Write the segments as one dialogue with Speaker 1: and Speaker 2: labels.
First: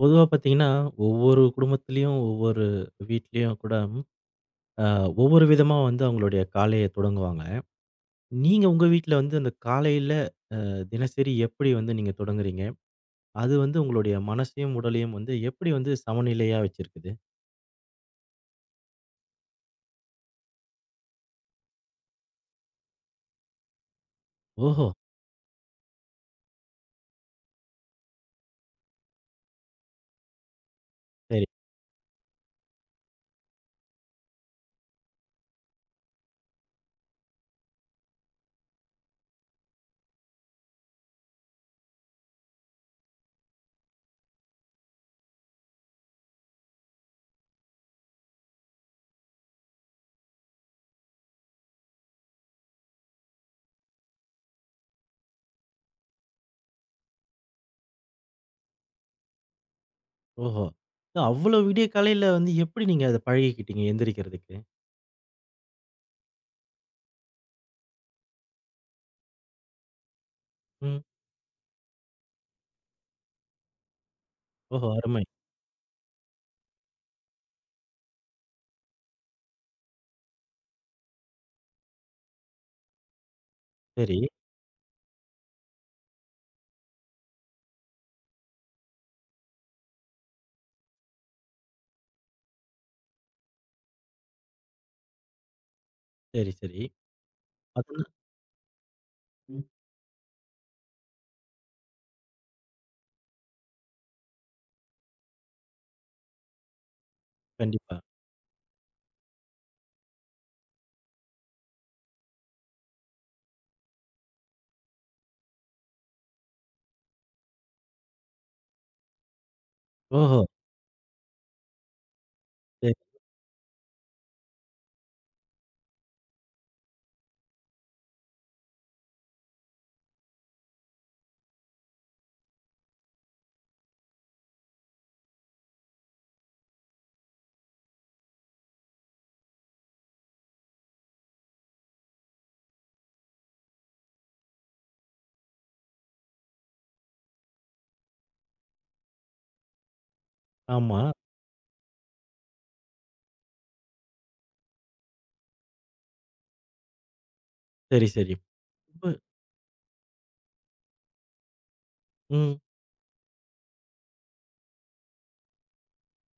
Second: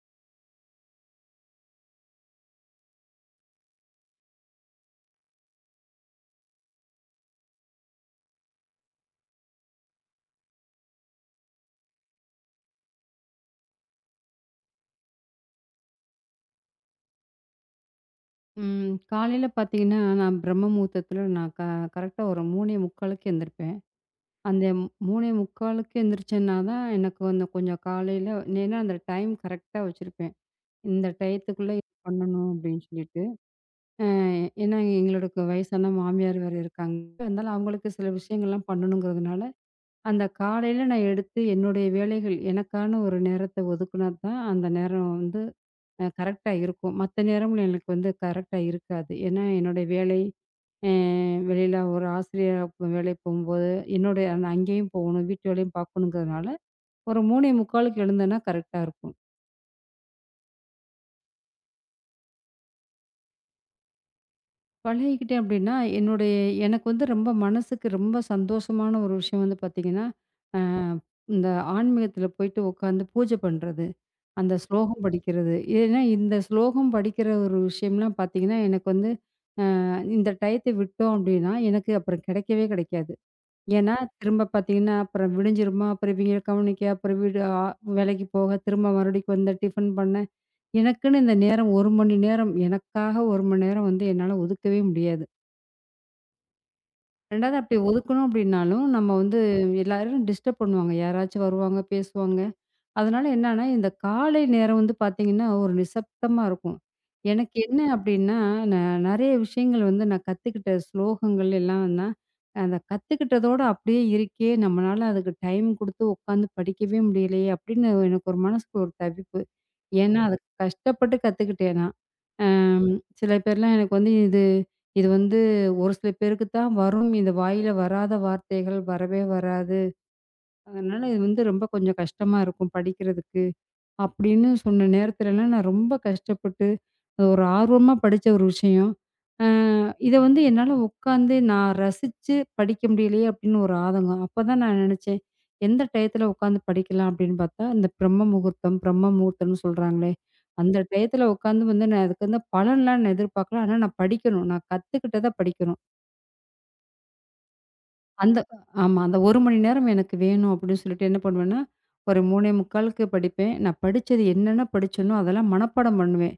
Speaker 1: பொதுவா பார்த்தீங்கன்னா, ஒவ்வொரு குடும்பத்திலயும், ஒவ்வொரு வீட்லயும் கூட அ ஒவ்வொரு விதமா வந்து அவங்களுடைய காலைய தொடங்குவாங்க. நீங்க உங்க வீட்ல வந்து அந்த காலையில தினசரி எப்படி வந்து நீங்க தொடங்குறீங்க? அது வந்து உங்களுடைய மனசையும், உடலையும் வந்து எப்படி வந்து சமநிலையா வச்சிருக்குது?
Speaker 2: ம். காலையில பார்த்தீங்கன்னா, நான் பிரம்ம முகூர்த்தத்தில நான் கரெக்ட்டா ஒரு 3:45க்கு எந்திரிப்பேன். அந்த
Speaker 1: ஓஹோ!
Speaker 2: 3:45க்கு எந்திரிச்சேன்னா தான் எனக்கு வந்து கொஞ்சம் காலையில ஏன்னா அந்த டைம் கரெக்ட்டா வச்சிருப்பேன். இந்த
Speaker 1: சரி.
Speaker 2: டயத்துக்குள்ள இது பண்ணணும் அப்படின்னு சொல்லிட்டு. அ ஏன்னா எங்களோட வயசான மாமியார் வேற இருக்காங்க. அதனால அவங்களுக்கு சில விஷயங்கள்லாம் பண்ணணுங்கிறதுனால அந்த காலையில நான் எடுத்து என்னுடைய வேலைகள் எனக்கான ஒரு நேரத்தை ஒதுக்குனா தான் அந்த நேரம் வந்து கரெக்டா இருக்கும். மத்த நேரமும் எனக்கு வந்து கரெக்டா இருக்காது. ஏன்னா என்னுடைய வேலை அ வெளியில ஒரு ஆசிரியரா வேலைக்கு போகும்போது, என்னுடைய நான் அங்கேயும் போகணும், வீட்டு வேலையும் பார்க்கணுங்கிறதுனால ஒரு 3:45க்கு எழுந்தேன்னா கரெக்டா இருக்கும்.
Speaker 1: ஓஹோ! அவ்ளோ விடிய காலையில வந்து எப்படி நீங்க அத பழகிக்கிட்டீங்க எந்திரிக்கிறதுக்கு?
Speaker 2: பழகிக்கிட்டேன் அப்படின்னா, என்னுடைய எனக்கு வந்து ரொம்ப மனசுக்கு ரொம்ப சந்தோஷமான ஒரு விஷயம் வந்து பார்த்தீங்கன்னா, அ
Speaker 1: ம்.
Speaker 2: இந்த ஆன்மீகத்தில போயிட்டு உட்காந்து பூஜை பண்றது. அந்த
Speaker 1: ஓஹோ!
Speaker 2: ஸ்லோகம்
Speaker 1: அருமை.
Speaker 2: படிக்கிறது. ஏன்னா, இந்த ஸ்லோகம் படிக்கிற ஒரு விஷயம்லாம் பார்த்தீங்கன்னா, எனக்கு வந்து இந்த டயத்த விட்டோம் அப்டின்னா, எனக்கு அப்புறம் கிடைக்கவே கிடைக்காது. ஏன்னா,
Speaker 1: சரி,
Speaker 2: திரும்ப பார்த்தீங்கன்னா, அப்புறம் விடிஞ்சிருமா, அப்புறம் இவைங்கள கவனிக்க, அப்புறம் வீடு வேலைக்கு போக, திரும்ப மறுபடிக்கும் வந்து டிஃபன் பண்ண, எனக்குன்னு இந்த நேரம் 1 மணி நேரம், எனக்காக 1 மணி நேரம் வந்து என்னால ஒதுக்கவே முடியாது.
Speaker 1: சரி, சரி.
Speaker 2: 2வது அப்படி
Speaker 1: அதுல
Speaker 2: ஒதுக்கணும் அப்படின்னாலும், நம்ம வந்து
Speaker 1: ம்.
Speaker 2: எல்லாரும் டிஸ்டர்ப் பண்ணுவாங்க. யாராச்சும் வருவாங்க, பேசுவாங்க. அதனால என்னன்னா, இந்த காலை நேரம் வந்து பார்த்தீங்கன்னா, ஒரு நிசப்தமா இருக்கும். எனக்கு என்ன
Speaker 1: கண்டிப்பா.
Speaker 2: அப்டின்னா, நான் நெறைய விஷயங்கள் வந்து நான் கத்துக்கிட்ட ஸ்லோகங்கள் எல்லாம்ன்னா, அந்த கத்துக்கிட்டதோட அப்டியே இருக்கே! நம்மனால அதுக்கு டைம் குடுத்து உட்காந்து படிக்கவே முடியலையே! அப்டின்னு எனக்கு ஒரு மனசுக்கு ஒரு தவிப்பு. ஏன்னா, ம். அத
Speaker 1: ஓஹோ!
Speaker 2: கஷ்டப்பட்டு கத்துக்கிட்டேன் நான். அம்
Speaker 1: சரி.
Speaker 2: சில பேர்லாம் எனக்கு வந்து இது இது வந்து ஒரு சில பேருக்கு தான் வரும். இந்த வாயில வராத வார்த்தைகள் வரவே வராது. அதனால இது வந்து ரொம்ப கொஞ்சம் கஷ்டமா இருக்கும் படிக்கிறதுக்கு. அப்படின்னு சொன்ன நேரத்துலலாம் நான் ரொம்ப கஷ்டப்பட்டு, அது ஒரு ஆர்வமா படிச்ச ஒரு விஷயம். அ இத வந்து என்னால உட்காந்து நான் ரசிச்சு படிக்க முடியலையே அப்படின்னு ஒரு ஆதங்கம். அப்பதான் நான் நெனச்சேன், எந்த டயத்துல உட்காந்து படிக்கலாம் அப்படின்னு பார்த்தா, இந்த பிரம்ம முகூர்த்தம், பிரம்ம முகூர்த்தம்னு சொல்றாங்களே, அந்த
Speaker 1: ஆமா.
Speaker 2: டயத்துல உட்காந்து வந்து நான் அதுக்கு வந்து பலன்லாம் நான் எதிர்பார்க்கல. ஆனா நான் படிக்கணும். நான் கத்துக்கிட்டத படிக்கணும்.
Speaker 1: சரி, சரி.
Speaker 2: அந்த ஆமா.
Speaker 1: இப்ப
Speaker 2: அந்த 1 மணி நேரம் எனக்கு வேணும் அப்படின்னு சொல்லிட்டு என்ன பண்ணுவேன்னா, ஒரு
Speaker 1: ம்.
Speaker 2: 3:45க்கு படிப்பேன். நான் படிச்சது என்னென்ன படிச்சேனோ அதெல்லாம் மனப்பாடம் பண்ணுவேன்.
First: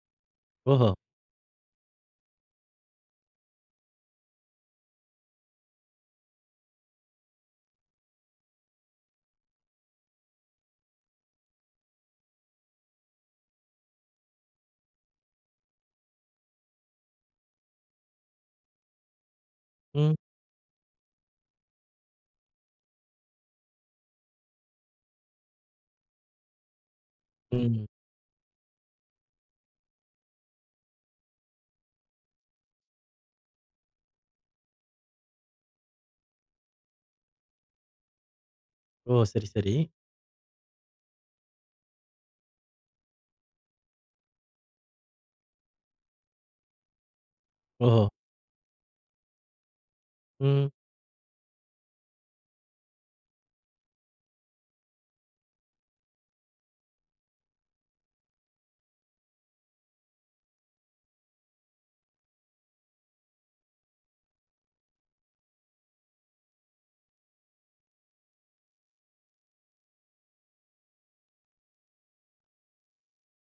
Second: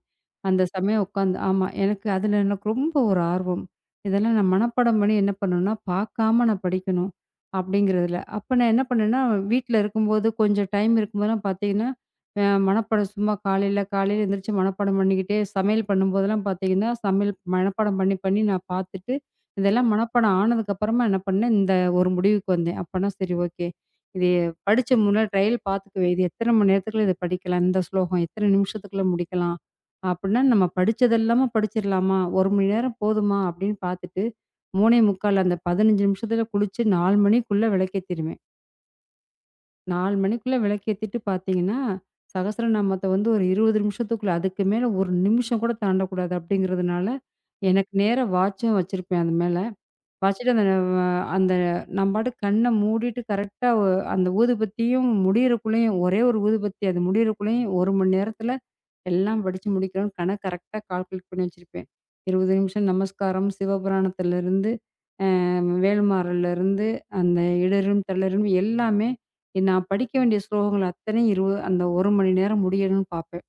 Speaker 2: அந்த
Speaker 1: ஓஹோ!
Speaker 2: சமயம் உட்காந்து ஆமா. எனக்கு அதில எனக்கு ரொம்ப ஒரு ஆர்வம். இதெல்லாம் நான் மனப்பாடம் பண்ணி என்ன பண்ணணும்னா, பார்க்காம நான் படிக்கணும் அப்படிங்கிறதில. அப்ப நான் என்ன பண்ணேன்னா, வீட்ல இருக்கும்போது கொஞ்சம் டைம் இருக்கும்போதெல்லாம் பார்த்தீங்கன்னா, மனப்பாடம் சும்மா காலையில காலையில எந்திரிச்சு மனப்பாடம் பண்ணிக்கிட்டே சமையல் பண்ணும்போதெல்லாம் பார்த்தீங்கன்னா, சமையல் மனப்பாடம் பண்ணி பண்ணி நான் பார்த்துட்டு இதெல்லாம்
Speaker 1: ம்.
Speaker 2: மனப்பாடம் ஆனதுக்கப்புறமா என்ன பண்ணேன், இந்த ஒரு முடிவுக்கு வந்தேன். அப்பன்னா சரி ஓகே. இது படிச்ச முன்ன ட்ரையல் பார்த்துக்குவேன். இது எத்தன மணி நேரத்துக்குள்ள இத படிக்கலாம்? இந்த
Speaker 1: ம்.
Speaker 2: ஸ்லோகம் எத்தன நிமிஷத்துக்குள்ள முடிக்கலாம்? அப்டின்னா நம்ம படிச்சதெல்லாமா படிச்சிரலாமா? 1 மணி நேரம் போதுமா? அப்டின்னு பார்த்துட்டு 3:45 அந்த 15 நிமிஷத்துல குளிச்சு 4 மணிக்குள்ள விளக்கேத்திருவேன்.
Speaker 1: ஓ! சரி, சரி.
Speaker 2: 4 மணிக்குள்ள விளக்கேத்திட்டு பார்த்தீங்கன்னா, சகஸ்ரநாமத்த வந்து ஒரு 20 நிமிஷத்துக்குள்ள அதுக்கு மேல 1 நிமிஷம் கூட தாண்டக்கூடாது அப்டிங்கிறதுனால, எனக்கு
Speaker 1: ஓஹோ!
Speaker 2: நேரா வாட்சும் வச்சிருப்பேன் அது மேல. வச்சுட்டு அந்த
Speaker 1: ம்.
Speaker 2: அ அந்த நான் பாட்டுக்கு கண்ண மூடிட்டு கரெக்ட்டா அந்த ஊதுபத்தியும் முடியறக்குள்ளேயும் ஒரே ஒரு ஊதுபத்தி அது முடியறக்குள்ளேயும் 1 மணி நேரத்தில எல்லாம் படிச்சு முடிக்கணும்னு கணக்கு கரெக்ட்டா கால்குலேட் பண்ணி வச்சிருப்பேன். 20 நிமிஷம் நமஸ்காரம், சிவபுராணத்திலிருந்து, அ வேல்மாறல்லேருந்து, அந்த இடறும் தளரும் எல்லாமே நான் படிக்க வேண்டிய ஸ்லோகங்கள் அத்தனையும் அந்த 1 மணி நேரம் முடியணும்னு பார்ப்பேன்.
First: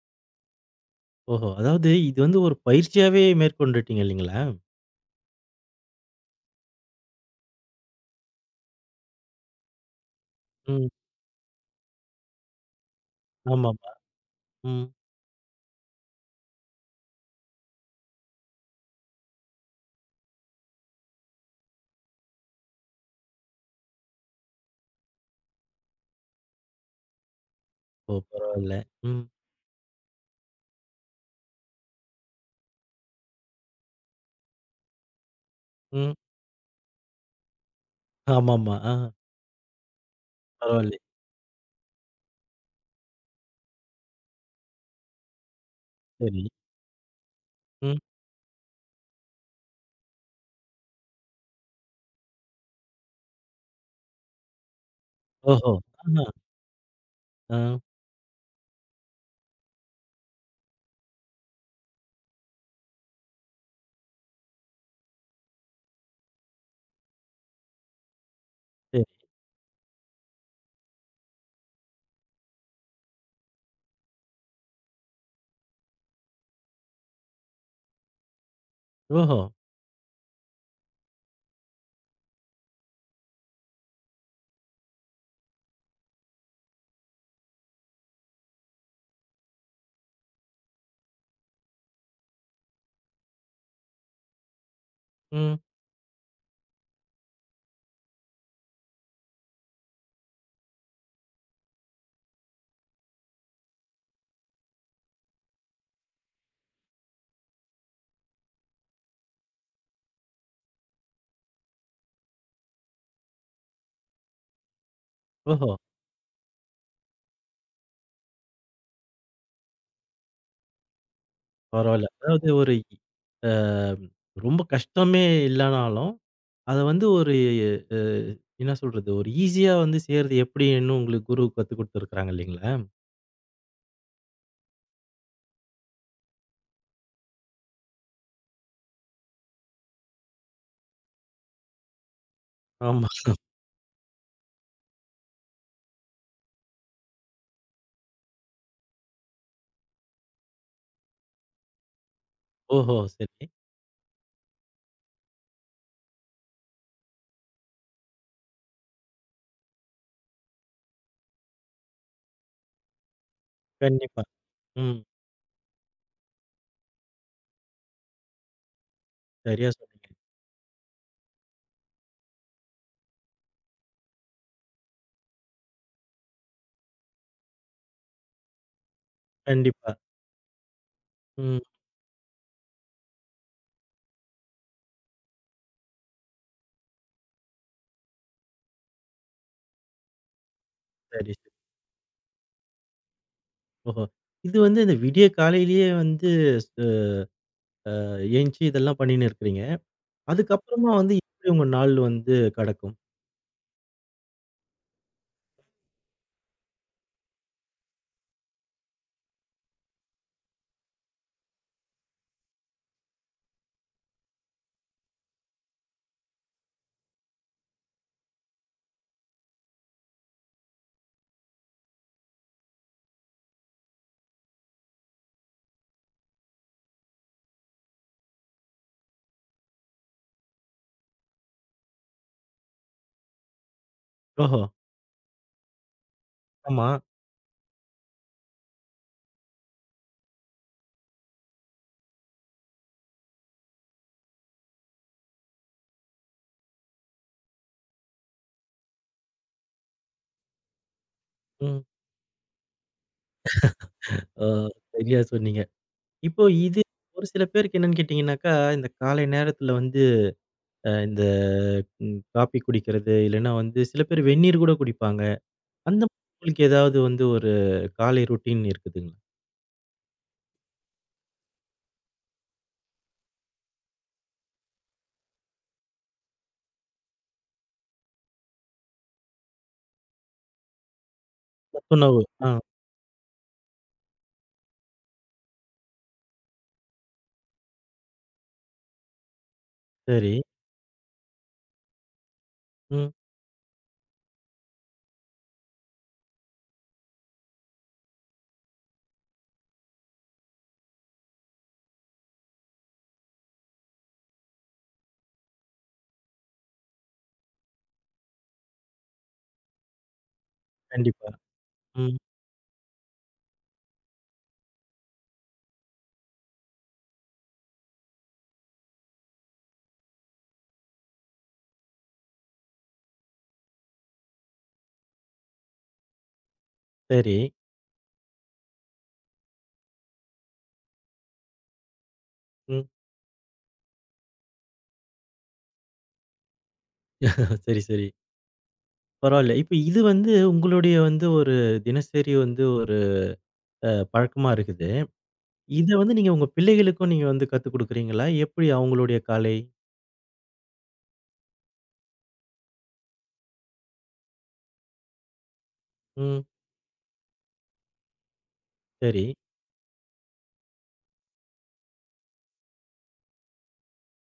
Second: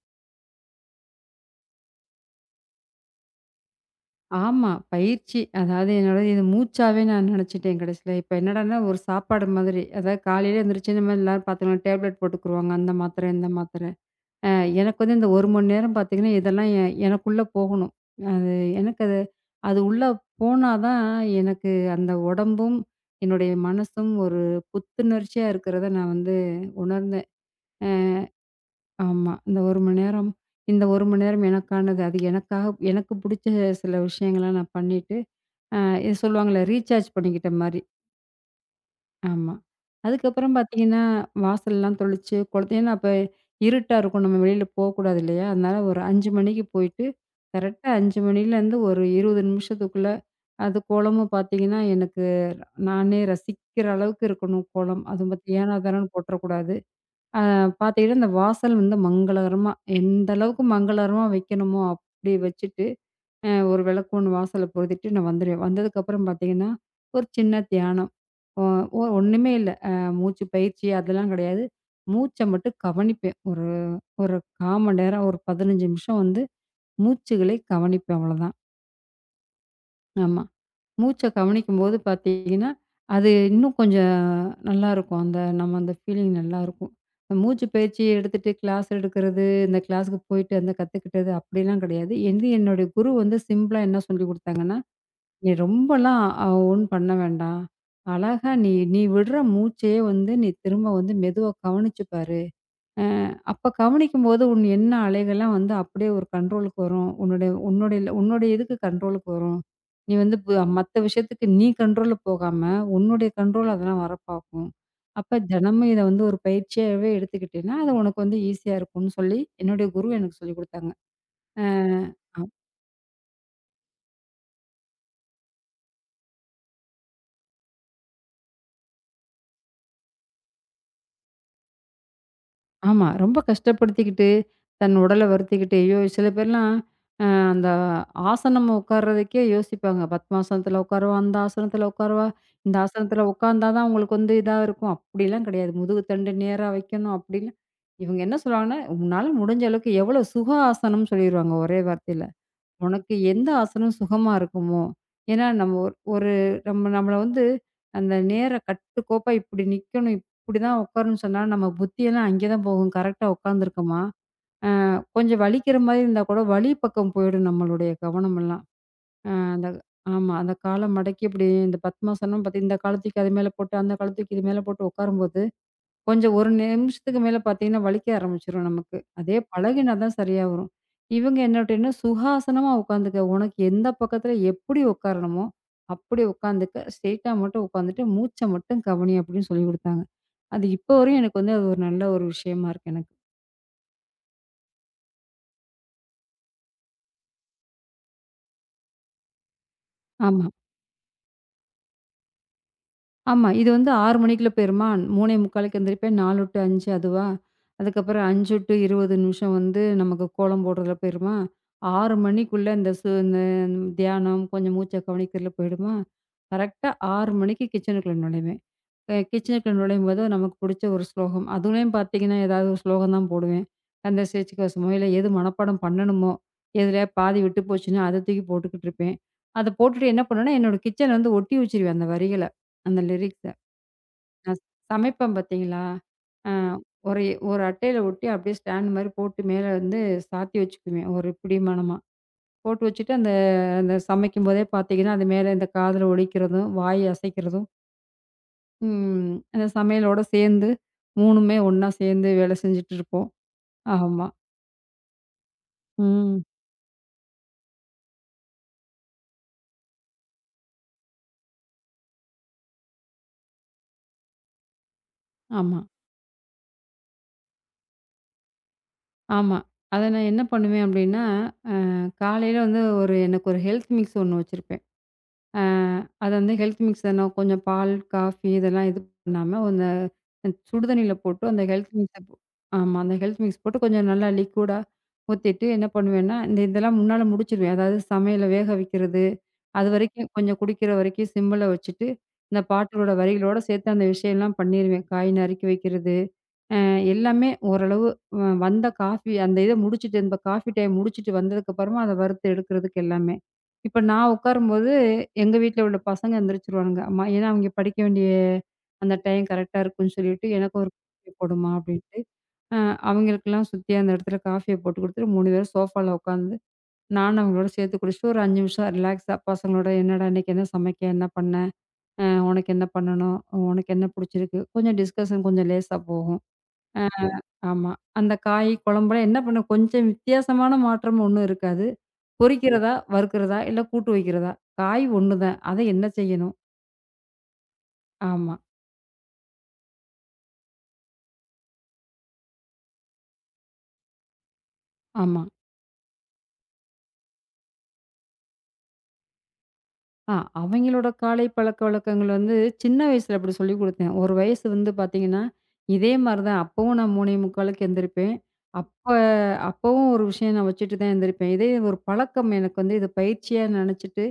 Speaker 1: ஓஹோ! அதாவது இது வந்து ஒரு பயிற்சியாவே மேற்கொண்டுட்டீங்க இல்லீங்களா?
Speaker 2: ஆமா. பயிற்சி. அதாவது என்னோட இது மூச்சாவே நான் நெனச்சுட்டேன் கடைசில. இப்ப என்னடான்னா ஒரு சாப்பாடு மாதிரி. அதாவது காலையில
Speaker 1: ம்.
Speaker 2: எந்திரிச்சு நம்ம எல்லாரும் பார்த்தீங்கன்னா, டேப்லெட் போட்டுக்குருவாங்க. அந்த மாத்திரை, இந்த மாத்திரை.
Speaker 1: ஆமாமா.
Speaker 2: அ
Speaker 1: ம்.
Speaker 2: எனக்கு வந்து இந்த 1 மணி நேரம் பார்த்தீங்கன்னா, இதெல்லாம் எனக்குள்ள போகணும். அது எனக்கு அது அது உள்ள போனா தான் எனக்கு அந்த உடம்பும், என்னுடைய மனசும் ஒரு புத்துணர்ச்சியா இருக்கிறத நான் வந்து உணர்ந்தேன்.
Speaker 1: ஓ! பரவால்ல. ம்,
Speaker 2: ஆமா. இந்த 1 மணி நேரம் இந்த 1 மணி நேரம் எனக்கானது. அது எனக்காக எனக்கு புடிச்ச சில விஷயங்கள நான் பண்ணிட்டு அ
Speaker 1: ம்.
Speaker 2: இது சொல்லுவாங்கல்ல, ரீசார்ஜ் பண்ணிக்கிட்ட மாரி.
Speaker 1: ஆமாமா. ஆ
Speaker 2: ஆமா. அதுக்கப்புறம்
Speaker 1: பரவால்லை.
Speaker 2: பார்த்தீங்கன்னா, வாசல்லாம் தொளிச்சு, குளத்த ஏன்னா அப்ப இருட்டா இருக்கும். நம்ம வெளியில போக்கூடாது இல்லையா? அதனால ஒரு 5
Speaker 1: சரி.
Speaker 2: மணிக்கு போயிட்டு, கரெக்ட்டா
Speaker 1: ம்.
Speaker 2: 5 மணிலேருந்து ஒரு 20 நிமிஷத்துக்குள்ள, அது கோலமும் பார்த்தீங்கன்னா, எனக்கு நானே ரசிக்கிற அளவுக்கு இருக்கணும் கோலம். அதுவும் பார்த்து
Speaker 1: ஓஹோ!
Speaker 2: ஏனோ தானோன்னு
Speaker 1: ஆஹா.
Speaker 2: போட்றக்கூடாது.
Speaker 1: ஆ
Speaker 2: பார்த்தீங்கன்னா, இந்த வாசல் வந்து மங்களகரமா எந்த அளவுக்கு மங்களகரமா வைக்கணுமோ, அப்படி வச்சுட்டு ஒரு விளக்கு ஒண்ணு வாசல்ல பொருத்திட்டு நான் வந்துருவேன். வந்ததுக்கப்புறம் பார்த்தீங்கன்னா, ஒரு சின்ன தியானம். ஒ ஒ
Speaker 1: சரி.
Speaker 2: ஒண்ணுமே இல்ல. மூச்சு பயிற்சி அதெல்லாம் கிடையாது. மூச்ச மட்டும் கவனிப்பேன். ஒரு ஒரு 1/4 மணி நேரம், ஒரு 15 நிமிஷம் வந்து மூச்சுகளை கவனிப்பேன் அவ்வளோதான்.
Speaker 1: ஓஹோ!
Speaker 2: ஆமா. மூச்ச கவனிக்கும்போது பார்த்தீங்கன்னா, அது இன்னும் கொஞ்சம் நல்லாருக்கும். அந்த நம்ம அந்த ஃபீலிங் நல்லாருக்கும். மூச்சு பயிற்சி எடுத்துட்டு கிளாஸ் எடுக்கிறது, இந்த கிளாஸ்க்கு போயிட்டு அந்த கத்துக்கிட்டது அப்படிலாம் கிடையாது. எந்து என்னுடைய குரு வந்து சிம்பிளா என்ன சொல்லிக் குடுத்தாங்கன்னா நீ
Speaker 1: ம்.
Speaker 2: ரொம்பலாம் ஒன்னும் பண்ண வேண்டாம். அழகா நீ நீ விடுற மூச்சையே வந்து நீ திரும்ப வந்து மெதுவா கவனிச்சு பாரு. அ அப்ப கவனிக்கும்போது உன் எண்ண அலைகள்லாம் வந்து அப்படியே ஒரு கண்ட்ரோலுக்கு வரும். உன்னுடைய உன்னுடைய உன்னுடைய இதுக்கு கண்ட்ரோலுக்கு வரும். நீ வந்து மத்த விஷயத்துக்கு நீ கண்ட்ரோல்ல போகாம, உன்னுடைய கண்ட்ரோல் அதெல்லாம் வர பார்க்கும். அப்ப
Speaker 1: ஓஹோ!
Speaker 2: தினமும் இத வந்து ஒரு பயிற்சியாவே எடுத்துக்கிட்டேன்னா, அது உனக்கு வந்து ஈஸியா இருக்கும்னு சொல்லி என்னுடைய குரு எனக்கு சொல்லிக் குடுத்தாங்க.
Speaker 1: பரவால்ல.
Speaker 2: அ
Speaker 1: அதாவது ஒரு அ ரொம்ப கஷ்டமே இல்லனாலும், அத வந்து ஒரு அ என்ன சொல்றது? ஒரு ஈஸியா வந்து செய்றது எப்படின்னு உங்களுக்கு குரு கத்துக் குடுத்துருக்காங்க இல்லீங்களா?
Speaker 2: ஆமா. ரொம்ப கஷ்டப்படுத்திக்கிட்டு, தன் உடல வருத்திக்கிட்டு, ஐயோ! சில பேர்லாம் அந்த ஆசனம் உட்கார்றதுக்கே யோசிப்பாங்க. பத்மாசனத்துல உட்காருவா, அந்த ஆசனத்துல உட்காருவா, இந்த
Speaker 1: ஆமா.
Speaker 2: ஆசனத்துல உட்காந்தா தான் உங்களுக்கு வந்து இதா இருக்கும். அப்படிலாம் கிடையாது. முதுகு தண்டு நேரா வைக்கணும் அப்படிலாம். இவங்க என்ன சொல்லுவாங்கன்னா, உன்னால முடிஞ்ச அளவுக்கு எவ்வளோ சுக ஆசனம்னு சொல்லிருவாங்க ஒரே வார்த்தையில.
Speaker 1: ஓஹோ!
Speaker 2: உனக்கு
Speaker 1: சரி.
Speaker 2: எந்த ஆசனம் சுகமா இருக்குமோ! ஏன்னா நம்ம ஒரு ஒரு நம்மள வந்து அந்த நேர கட்டுக்கோப்பா இப்படி நிக்கணும், இப்படிதான் உட்காரணும்னு சொன்னா, நம்ம புத்தியெல்லாம் அங்கே தான் போகும். கரெக்ட்டா உட்காந்துருக்கோமா?
Speaker 1: கண்டிப்பா. ம்.
Speaker 2: கொஞ்சம் வலிக்கிற மாரி இருந்தா கூட வலி பக்கம் போயிடும் நம்மளுடைய கவனமெல்லாம். அ அந்த
Speaker 1: சரியா சொன்னீங்க.
Speaker 2: ஆமா. அந்த கால மடக்கி இப்படி இந்த பத்மாசனம் பாத்தீ இந்த கால தூக்கி அது மேல போட்டு, அந்த கால தூக்கி இது மேல போட்டு உட்காரும்போது கொஞ்சம் 1 நிமிஷத்துக்கு மேல பார்த்தீங்கன்னா, வலிக்க ஆரம்பிச்சுரும் நமக்கு. அதே
Speaker 1: கண்டிப்பா.
Speaker 2: பழகினா தான் சரியா வரும். இவங்க
Speaker 1: ம்.
Speaker 2: என்னட்டன்னா, சுகாசனமா உட்காந்துக்க. உனக்கு எந்த பக்கத்துல எப்படி உட்காரணுமோ, அப்படி உட்காந்துக்க. ஸ்ட்ரெய்ட்டா மட்டும் உட்காந்துட்டு, மூச்ச மட்டும் கவனி அப்படின்னு சொல்லிக் குடுத்தாங்க. அது இப்போ வரையும்
Speaker 1: சரி,
Speaker 2: எனக்கு
Speaker 1: சரி.
Speaker 2: வந்து அது ஒரு நல்ல ஒரு விஷயமா இருக்கு எனக்கு.
Speaker 1: ஓஹோ! இது வந்து இந்த விடிய காலையிலேயே வந்து ஸ் அ எந்திச்சு இதெல்லாம் பண்ணின்னு இருக்கிறீங்க.
Speaker 2: ஆமா.
Speaker 1: அதுக்கப்புறமா வந்து எப்படி உங்க நாள் வந்து கடக்கும்?
Speaker 2: ஆமா. இது வந்து 6 மணிக்குள்ள போயிருமா? 3:45க்கு எந்திரிப்பேன். 4 டூ 5 அதுவா? அதுக்கப்புறம் 5 டூ 20 நிமிஷம் வந்து நமக்கு கோலம் போடுறதுல போயிருமா? 6 மணிக்குள்ள இந்த இந்த தியானம், கொஞ்சம் மூச்ச கவனிக்கிறதுல போயிடுமா? கரெக்ட்டா 6 மணிக்கு கிச்சனுக்குள்ள நுழைவேன். கிச்சனுக்குள்ள நுழையும்போது நமக்கு பிடிச்ச ஒரு ஸ்லோகம். அதுலயும் பார்த்தீங்கன்னா, ஏதாவது ஒரு ஸ்லோகம் தான் போடுவேன். அந்த சேச்சு கவசமோ, இல்ல எது மனப்பாடம் பண்ணணுமோ, எதுலயா பாதி விட்டு போச்சுன்னா, அத தூக்கி போட்டுக்கிட்டு இருப்பேன். அத போட்டுட்டு என்ன பண்ணுவேன்னா, என்னோட கிச்சன வந்து ஒட்டி வச்சுருவேன் அந்த வரிகள. அந்த லிரிக்ஸ். நான்
Speaker 1: ஓஹோ!
Speaker 2: சமைப்பேன் பார்த்தீங்களா, அ
Speaker 1: ஆமா.
Speaker 2: ஒரு ஒரு அட்டையில ஒட்டி அப்படியே ஸ்டாண்ட் மாரி போட்டு மேல வந்து சாத்தி வச்சுக்குவேன். ஒரு பிடிமானமா. போட்டு வச்சுட்டு அந்த அந்த சமைக்கும்போதே பார்த்தீங்கன்னா, அது மேல இந்த காதுல ஒலிக்கிறதும், வாய் அசைக்கிறதும், அந்த சமையலோட சேர்ந்து 3மே
Speaker 1: ம்.
Speaker 2: ஒண்ணா சேர்ந்து வேலை செஞ்சுட்டு இருப்போம். ஆமா.
Speaker 1: ஆ சரியா சொன்னீங்க.
Speaker 2: ம்.
Speaker 1: இப்போ இது ஒரு சில பேருக்கு என்னன்னு கேட்டீங்கன்னாக்கா, இந்த காலை நேரத்தில வந்து இந்த காப்பி குடிக்கிறது, இல்லன்னா வந்து சில பேர் வெந்நீர் கூட குடிப்பாங்க.
Speaker 2: ஆமா,
Speaker 1: அந்த மாதிரி உங்களுக்கு ஏதாவது வந்து ஒரு காலை ரொட்டீன் இருக்குதுங்களா?
Speaker 2: ஆமா. அத நான் என்ன பண்ணுவேன் அப்படின்னா, அ காலையில வந்து ஒரு எனக்கு ஒரு ஹெல்த் மிக்ஸ் ஒண்ணு வச்சிருப்பேன். அ அது வந்து ஹெல்த் மிக்ஸ் தானே கொஞ்சம் பால், காஃபி இதெல்லாம் இது பண்ணாம அந்த சுடு தண்ணீல போட்டு அந்த ஹெல்த் மிக்ஸ
Speaker 1: சத்துணவு. ஆ
Speaker 2: ஆமா. அந்த ஹெல்த் மிக்ஸ் போட்டு கொஞ்சம் நல்லா லிக்விடா ஊத்திட்டு என்ன பண்ணுவேன்னா, இந்த இதெல்லாம் முன்னால முடிச்சுருவேன். அதாவது சமையல வேக வைக்கிறது, அதுவரைக்கும்
Speaker 1: சரி.
Speaker 2: கொஞ்சம் குடிக்கிற வரைக்கும் சிம்ல வச்சுட்டு, இந்த பாட்டோட
Speaker 1: ம்.
Speaker 2: வரிகளோட சேர்த்து அந்த விஷயம்லாம் பண்ணிருவேன். காய் நறுக்கி வைக்கிறது. அ எல்லாமே ஓரளவு வந்த காஃபி அந்த இத முடிச்சுட்டு இந்த காஃபி டைம் முடிச்சுட்டு வந்ததுக்கப்புறமா அத வறுத்து எடுக்கிறதுக்கு எல்லாமே. இப்ப நான் உட்காரும்போது, எங்க வீட்ல உள்ள பசங்க எந்திரிச்சுருவானுங்க. அம்மா ஏன்னா அவங்க படிக்க வேண்டிய அந்த டைம் கரெக்ட்டா இருக்குன்னு சொல்லிட்டு, எனக்கு ஒரு
Speaker 1: கண்டிப்பா.
Speaker 2: காஃபி போடுமா
Speaker 1: ம்.
Speaker 2: அப்படின்ட்டு, அ அவங்களுக்கெல்லாம் சுத்தி அந்த இடத்துல காஃபிய போட்டு குடுத்துட்டு 3 பேரும் சோஃபால உட்காந்து, நானும் அவங்களோட சேர்த்து குடிச்சுட்டு ஒரு 5 நிமிஷம் ரிலாக்ஸா பசங்களோட என்னடா இன்னைக்கு என்ன சமைக்க? என்ன பண்ண? அ உனக்கு என்ன பண்ணணும்? உனக்கு என்ன புடிச்சிருக்கு? கொஞ்சம் டிஸ்கஷன் கொஞ்சம் லேசா போகும்.
Speaker 1: சரி.
Speaker 2: ஆமா. அந்த காய் குழம்புலாம் என்ன பண்ணும், கொஞ்சம் வித்தியாசமான மாற்றம் ஒண்ணும் இருக்காது.
Speaker 1: ம்.
Speaker 2: பொரிக்கிறதா, வறுக்கிறதா, இல்ல கூட்டு வைக்கிறதா, காய் ஒண்ணுதான். அத என்ன செய்யணும்?
Speaker 1: சரி, சரி.
Speaker 2: ஆமா,
Speaker 1: பரவால்ல. இப்ப இது வந்து உங்களுடைய வந்து ஒரு தினசரி வந்து ஒரு பழக்கமா இருக்குது.
Speaker 2: ஆமா.
Speaker 1: இத வந்து நீங்க உங்க பிள்ளைகளுக்கும் நீங்க வந்து கத்துக் குடுக்குறீங்களா? எப்படி அவங்களுடைய காலை?
Speaker 2: ஆ அவங்களோட காலை பழக்கவழக்கங்கள் வந்து சின்ன வயசுல அப்படி சொல்லிக் குடுத்தேன். ஒரு வயசு வந்து பார்த்தீங்கன்னா, இதே மாரி
Speaker 1: ம்.
Speaker 2: தான் அப்பவும் நான் 3:45க்கு எந்திரிப்பேன். அப்ப
Speaker 1: சரி.
Speaker 2: அப்பவும் ஒரு விஷயம் நான் வச்சுட்டு தான் எந்திரிப்பேன். இதே ஒரு பழக்கம் எனக்கு வந்து இது பயிற்சியா நெனச்சுட்டு,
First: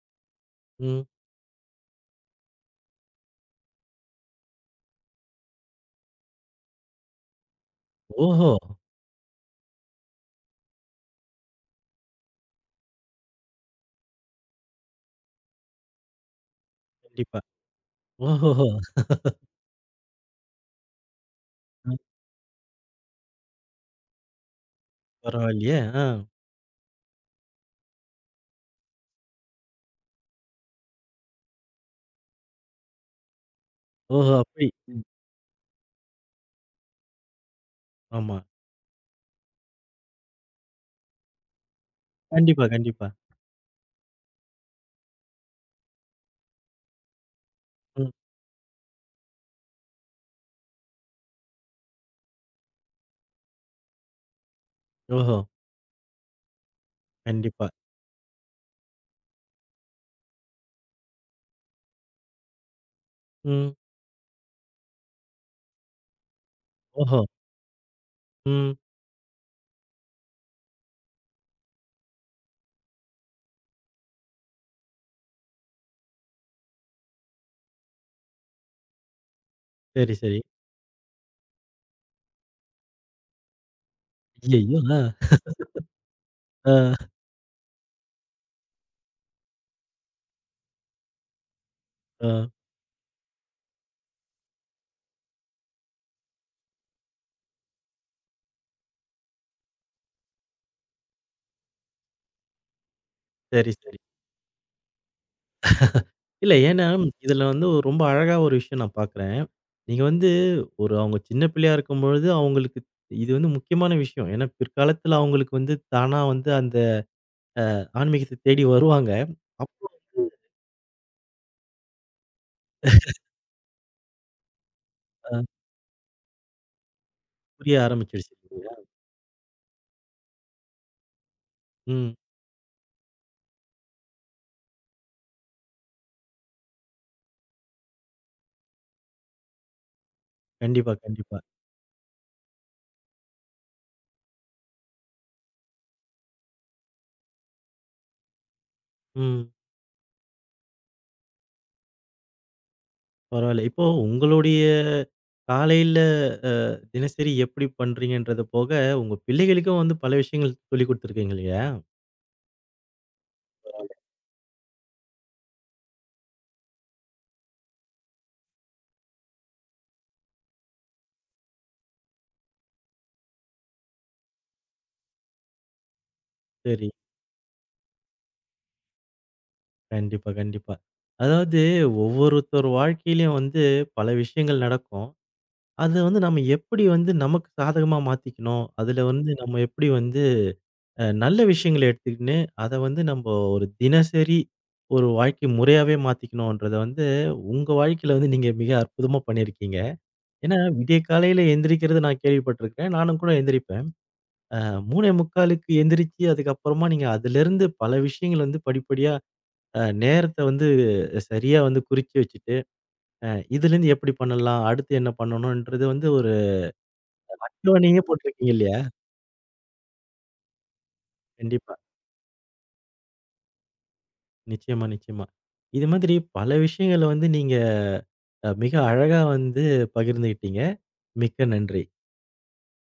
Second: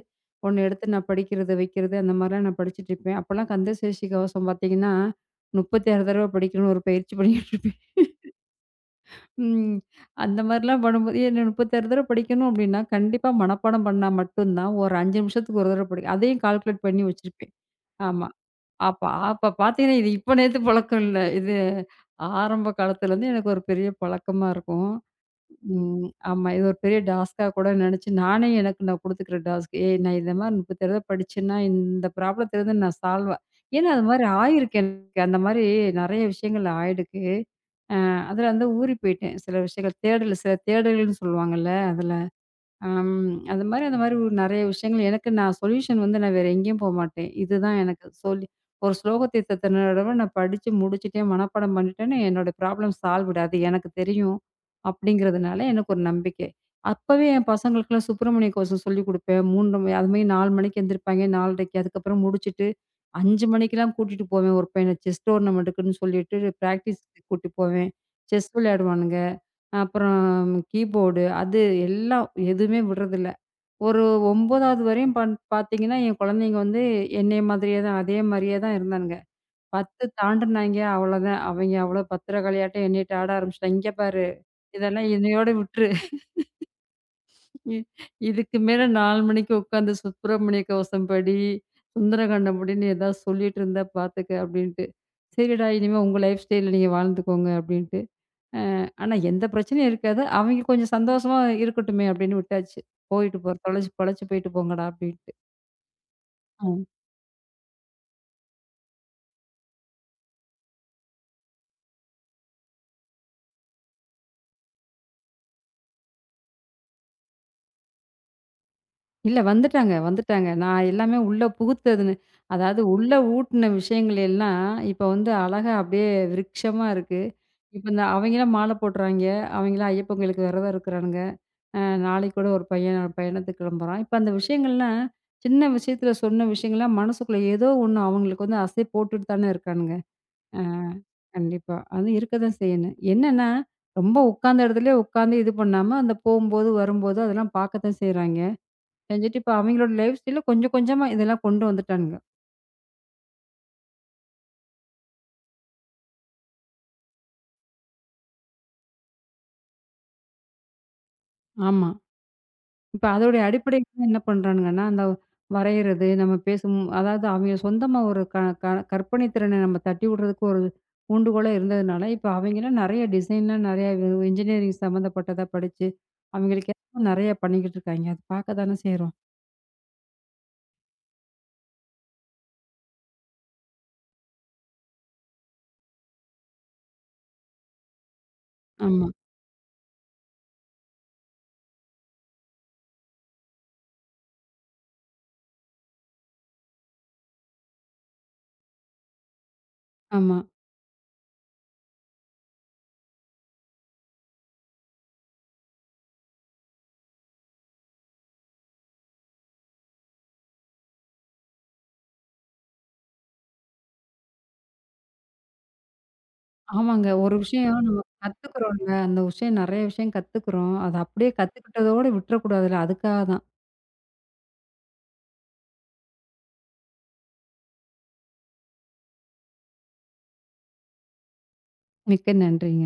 Speaker 2: ஒண்ணு எடுத்து
Speaker 1: ம்.
Speaker 2: நான் படிக்கிறது, வைக்கிறது அந்த மாரிலாம் நான் படிச்சுட்டு இருப்பேன். அப்பலாம் கந்த சஷ்டி கவசம் பார்த்தீங்கன்னா, 36 தடவ படிக்கணும்னு ஒரு பயிற்சி பண்ணிக்கிட்டு இருப்பேன்.
Speaker 1: ஓஹோ!
Speaker 2: ம். அந்த மாரிலாம் பண்ணும்போது ஏன்னா 36 தடவ படிக்கணும் அப்டின்னா, கண்டிப்பா மனப்பாடம் பண்ணா மட்டும் தான், ஒரு 5 நிமிஷத்துக்கு ஒரு தடவ படிக்க அதையும் கால்குலேட் பண்ணி
Speaker 1: கண்டிப்பா.
Speaker 2: வச்சிருப்பேன். ஆமா.
Speaker 1: ஓஹோஹோ!
Speaker 2: அப்ப அப்ப பார்த்தீங்கன்னா, இது இப்ப நேத்து பழக்கம் இல்ல. இது
Speaker 1: ம்.
Speaker 2: ஆரம்ப காலத்துலேருந்து எனக்கு ஒரு பெரிய பழக்கமா இருக்கும்.
Speaker 1: பரவாயில்லையே!
Speaker 2: ம்.
Speaker 1: ஆ.
Speaker 2: ஆமா. இது ஒரு பெரிய டாஸ்க்கா கூட நெனச்சு, நானே எனக்கு நான் குடுத்துக்கிற டாஸ்க். ஏய்! நான் இந்த மாரி 36 தடவ படிச்சேன்னா, இந்த ப்ராப்ளத்திலேருந்து நான் சால்வ் ஏன்னா அது மாரி
Speaker 1: ஓஹோ! அப்படி.
Speaker 2: ஆயிருக்கு
Speaker 1: ம்.
Speaker 2: எனக்கு. அந்த மாரி நெறைய விஷயங்கள் ஆயிடுக்கு. அ
Speaker 1: ஆமா.
Speaker 2: அதில வந்து ஊறி போயிட்டேன். சில விஷயங்கள் தேடல் சில தேடல்கள்ன்னு சொல்லுவாங்கல்ல அதில.
Speaker 1: கண்டிப்பா, கண்டிப்பா.
Speaker 2: அது மாரி அந்த மாரி ஒரு நெறைய விஷயங்கள் எனக்கு நான் சொல்யூஷன் வந்து நான் வேற எங்கேயும் போமாட்டேன். இதுதான் எனக்கு
Speaker 1: ம்.
Speaker 2: சொல்லி ஒரு ஸ்லோக தீர்த்தத்தினோடவ நான் படிச்சு முடிச்சுட்டேன், மனப்பாடம் பண்ணிட்டேன்னு என்னோட ப்ராப்ளம் சால்வ்டு அது எனக்கு தெரியும்.
Speaker 1: ஓஹோ!
Speaker 2: அப்படிங்கிறதுனால எனக்கு ஒரு நம்பிக்கை. அப்பவே என்
Speaker 1: கண்டிப்பா.
Speaker 2: பசங்களுக்கெல்லாம் சுப்பிரமணிய கவசம் சொல்லிக் குடுப்பேன். 3 மணி அது மாரி 4 மணிக்கு எந்திரிப்பாய்ங்க 4:30க்கு அதுக்கப்புறம் முடிச்சுட்டு 5
Speaker 1: ம்.
Speaker 2: மணிக்கெல்லாம் கூட்டிட்டு போவேன் ஒரு பையன செஸ் டோர்னமெண்ட்டுக்குன்னு சொல்லிட்டு
Speaker 1: ஓஹோ!
Speaker 2: பிராக்டிஸ்க்கு கூட்டி போவேன். செஸ்
Speaker 1: ம்.
Speaker 2: விளையாடுவானுங்க. அப்புறம் கீபோர்டு அது எல்லாம் எதுவுமே விடுறதில்ல. ஒரு 9வது வரையும் பண் பார்த்தீங்கன்னா, என் குழந்தைங்க வந்து என்னைய மாதிரியே தான் அதே மாரியே தான் இருந்தானுங்க. 10
Speaker 1: சரி, சரி.
Speaker 2: தாண்டுனாய்ங்க அவ்வளோதான். அவைங்க அவ்வளோ பத்திரகாளியாட்டம் என்னிட்ட ஆட ஆரம்பிச்சுட்டாங்க. இங்க பாரு
Speaker 1: ஐயையோ! ஆ.
Speaker 2: இதெல்லாம் என்னையோட விட்டுரு.
Speaker 1: ஆ.
Speaker 2: இ இதுக்கு மேல 4 மணிக்கு உட்காந்து சுப்பிரமணிய கவசம் படி,
Speaker 1: ஆ.
Speaker 2: சுந்தரகாண்டம் படின்னு ஏதாவது சொல்லிட்டு இருந்தா பார்த்துக்க அப்டின்ட்டு. சரிடா இனிமே உங்க லைஃப் ஸ்டைல்ல நீங்க வாழ்ந்துக்கோங்க அப்டின்ட்டு. அ ஆனா எந்த பிரச்சனையும் இருக்காது. அவங்க கொஞ்சம் சந்தோஷமா இருக்கட்டுமே அப்டின்னு விட்டாச்சு. போயிட்டு போ
Speaker 1: சரி,
Speaker 2: தொலைச்சு
Speaker 1: சரி.
Speaker 2: பொழச்சு போயிட்டு போங்கடா அப்டின்ட்டு.
Speaker 1: இல்ல.
Speaker 2: ம்.
Speaker 1: ஏன்னா, இதுல வந்து ஒரு ரொம்ப அழகா ஒரு விஷயம் நான் பார்க்குறேன். நீங்க வந்து ஒரு அவங்க சின்ன பிள்ளையா இருக்கும்பொழுது அவங்களுக்கு இது வந்து முக்கியமான விஷயம். ஏன்னா பிற்காலத்துல அவங்களுக்கு வந்து தானா வந்து அந்த ஆன்மீகத்த தேடி வருவாங்க.
Speaker 2: இல்ல
Speaker 1: அப்போ
Speaker 2: வந்துட்டாங்க,
Speaker 1: வந்து
Speaker 2: வந்துட்டாங்க. நான் எல்லாமே உள்ள புகுத்ததுன்னு அதாவது உள்ள ஊட்டுன விஷயங்கள் எல்லாம் இப்ப வந்து
Speaker 1: அ
Speaker 2: அழகா அப்டியே விருட்சமா இருக்கு.
Speaker 1: புரிய
Speaker 2: இப்ப இந்த
Speaker 1: ஆரம்பிச்சுடுச்சு
Speaker 2: அவங்கலாம் மாலை
Speaker 1: இல்லைங்களா?
Speaker 2: போடுறாய்ங்க. அவங்கலாம் ஐயப்பன் கோயிலுக்கு விரதம் இருக்கிறானுங்க. அ
Speaker 1: ம்.
Speaker 2: நாளைக்கு கூட ஒரு பையன் பயணத்துக்கு கிளம்புறான். இப்ப அந்த விஷயங்கள்லாம் சின்ன விஷயத்துல சொன்ன விஷயங்கள்லாம் மனசுக்குள்ள ஏதோ ஒண்ணு அவங்களுக்கு வந்து அசை போட்டுட்டு தானே இருக்கானுங்க. ஆ
Speaker 1: கண்டிப்பா, கண்டிப்பா.
Speaker 2: கண்டிப்பா. அது இருக்க தான் செய்யணும். என்னன்னா, ரொம்ப உட்காந்த இடத்துலயே உட்காந்து இது பண்ணாம, அந்த போம்போது, வரும்போது அதெல்லாம் பார்க்க தான் செய்றாய்ங்க. செஞ்சுட்டு
Speaker 1: ம்.
Speaker 2: இப்ப அவங்களோட லைஃப் ஸ்டைல்ல கொஞ்சம் கொஞ்சமா இதெல்லாம் கொண்டு வந்துட்டானுங்க.
Speaker 1: பரவால்ல. இப்போ உங்களுடைய காலையில அ தினசரி எப்படி பண்றீங்கன்றது போக, உங்க பிள்ளைகளுக்கும் வந்து பல விஷயங்கள் சொல்லிக் குடுத்துருக்கீங்க இல்லையா?
Speaker 2: ஆமா. இப்ப அதோடைய
Speaker 1: பரவால்ல.
Speaker 2: அடிப்படையில என்ன பண்றானுங்கன்னா, அந்த வரையறது, நம்ம பேசும் அதாவது அவங்க சொந்தமா ஒரு க க கற்பனை திறனை நம்ம தட்டி விடுறதுக்கு ஒரு ஊண்டுகோலா இருந்ததுனால, இப்ப அவங்கலாம் நெறைய டிசைன்லாம் நெறைய இன்ஜினியரிங் சம்மந்தப்பட்டதா படிச்சு, அவங்களுக்கு
Speaker 1: சரி.
Speaker 2: நெறைய பண்ணிக்கிட்டு இருக்காய்ங்க. அது பார்க்க தானே செய்றோம்.
Speaker 1: கண்டிப்பா, கண்டிப்பா. அதாவது ஒவ்வொருத்தர் வாழ்க்கையிலயும் வந்து பல விஷயங்கள் நடக்கும். அத வந்து நம்ம எப்படி வந்து நமக்கு சாதகமா மாத்திக்கணும், அதுல
Speaker 2: ஆமா,
Speaker 1: வந்து நம்ம எப்படி வந்து நல்ல விஷயங்கள எடுத்துக்கின்னு, அத வந்து நம்ப ஒரு தினசரி ஒரு வாழ்க்கை முறையாவே மாத்திக்கணுன்றத வந்து உங்க வாழ்க்கையில வந்து நீங்க மிக அற்புதமா பண்ணியிருக்கீங்க.
Speaker 2: ஆமா.
Speaker 1: ஏன்னா விடிய காலையில எந்திரிக்கிறது நான் கேள்விப்பட்டுருக்கேன். நானும் கூட எந்திரிப்பேன். அ 3:45க்கு எந்திரிச்சு அதுக்கப்புறமா நீங்க அதிலிருந்து பல விஷயங்கள் வந்து படிப்படியா நேரத்த வந்து சரியா வந்து குறிச்சு வச்சுட்டு, அ இதுலேருந்து எப்படி பண்ணலாம்? அடுத்து என்ன பண்ணணுன்றது வந்து ஒரு
Speaker 2: ஆமாங்க. ஒரு விஷயம் நம்ம
Speaker 1: அட்டவணையே போட்டிருக்கீங்க இல்லையா?
Speaker 2: கத்துக்குறோம்ல, அந்த விஷயம் நெறைய விஷயம் கத்துக்குறோம். அத அப்படியே
Speaker 1: கண்டிப்பா.
Speaker 2: கத்துக்கிட்டதோட விட்டுறக்கூடாதுல்ல. அதுக்காக தான்.
Speaker 1: நிச்சயமா, நிச்சயமா. இது மாதிரி பல விஷயங்கள வந்து நீங்க மிக அழகா வந்து பகிர்ந்துகிட்டீங்க. மிக்க நன்றி.
Speaker 2: மிக்க நன்றிங்க.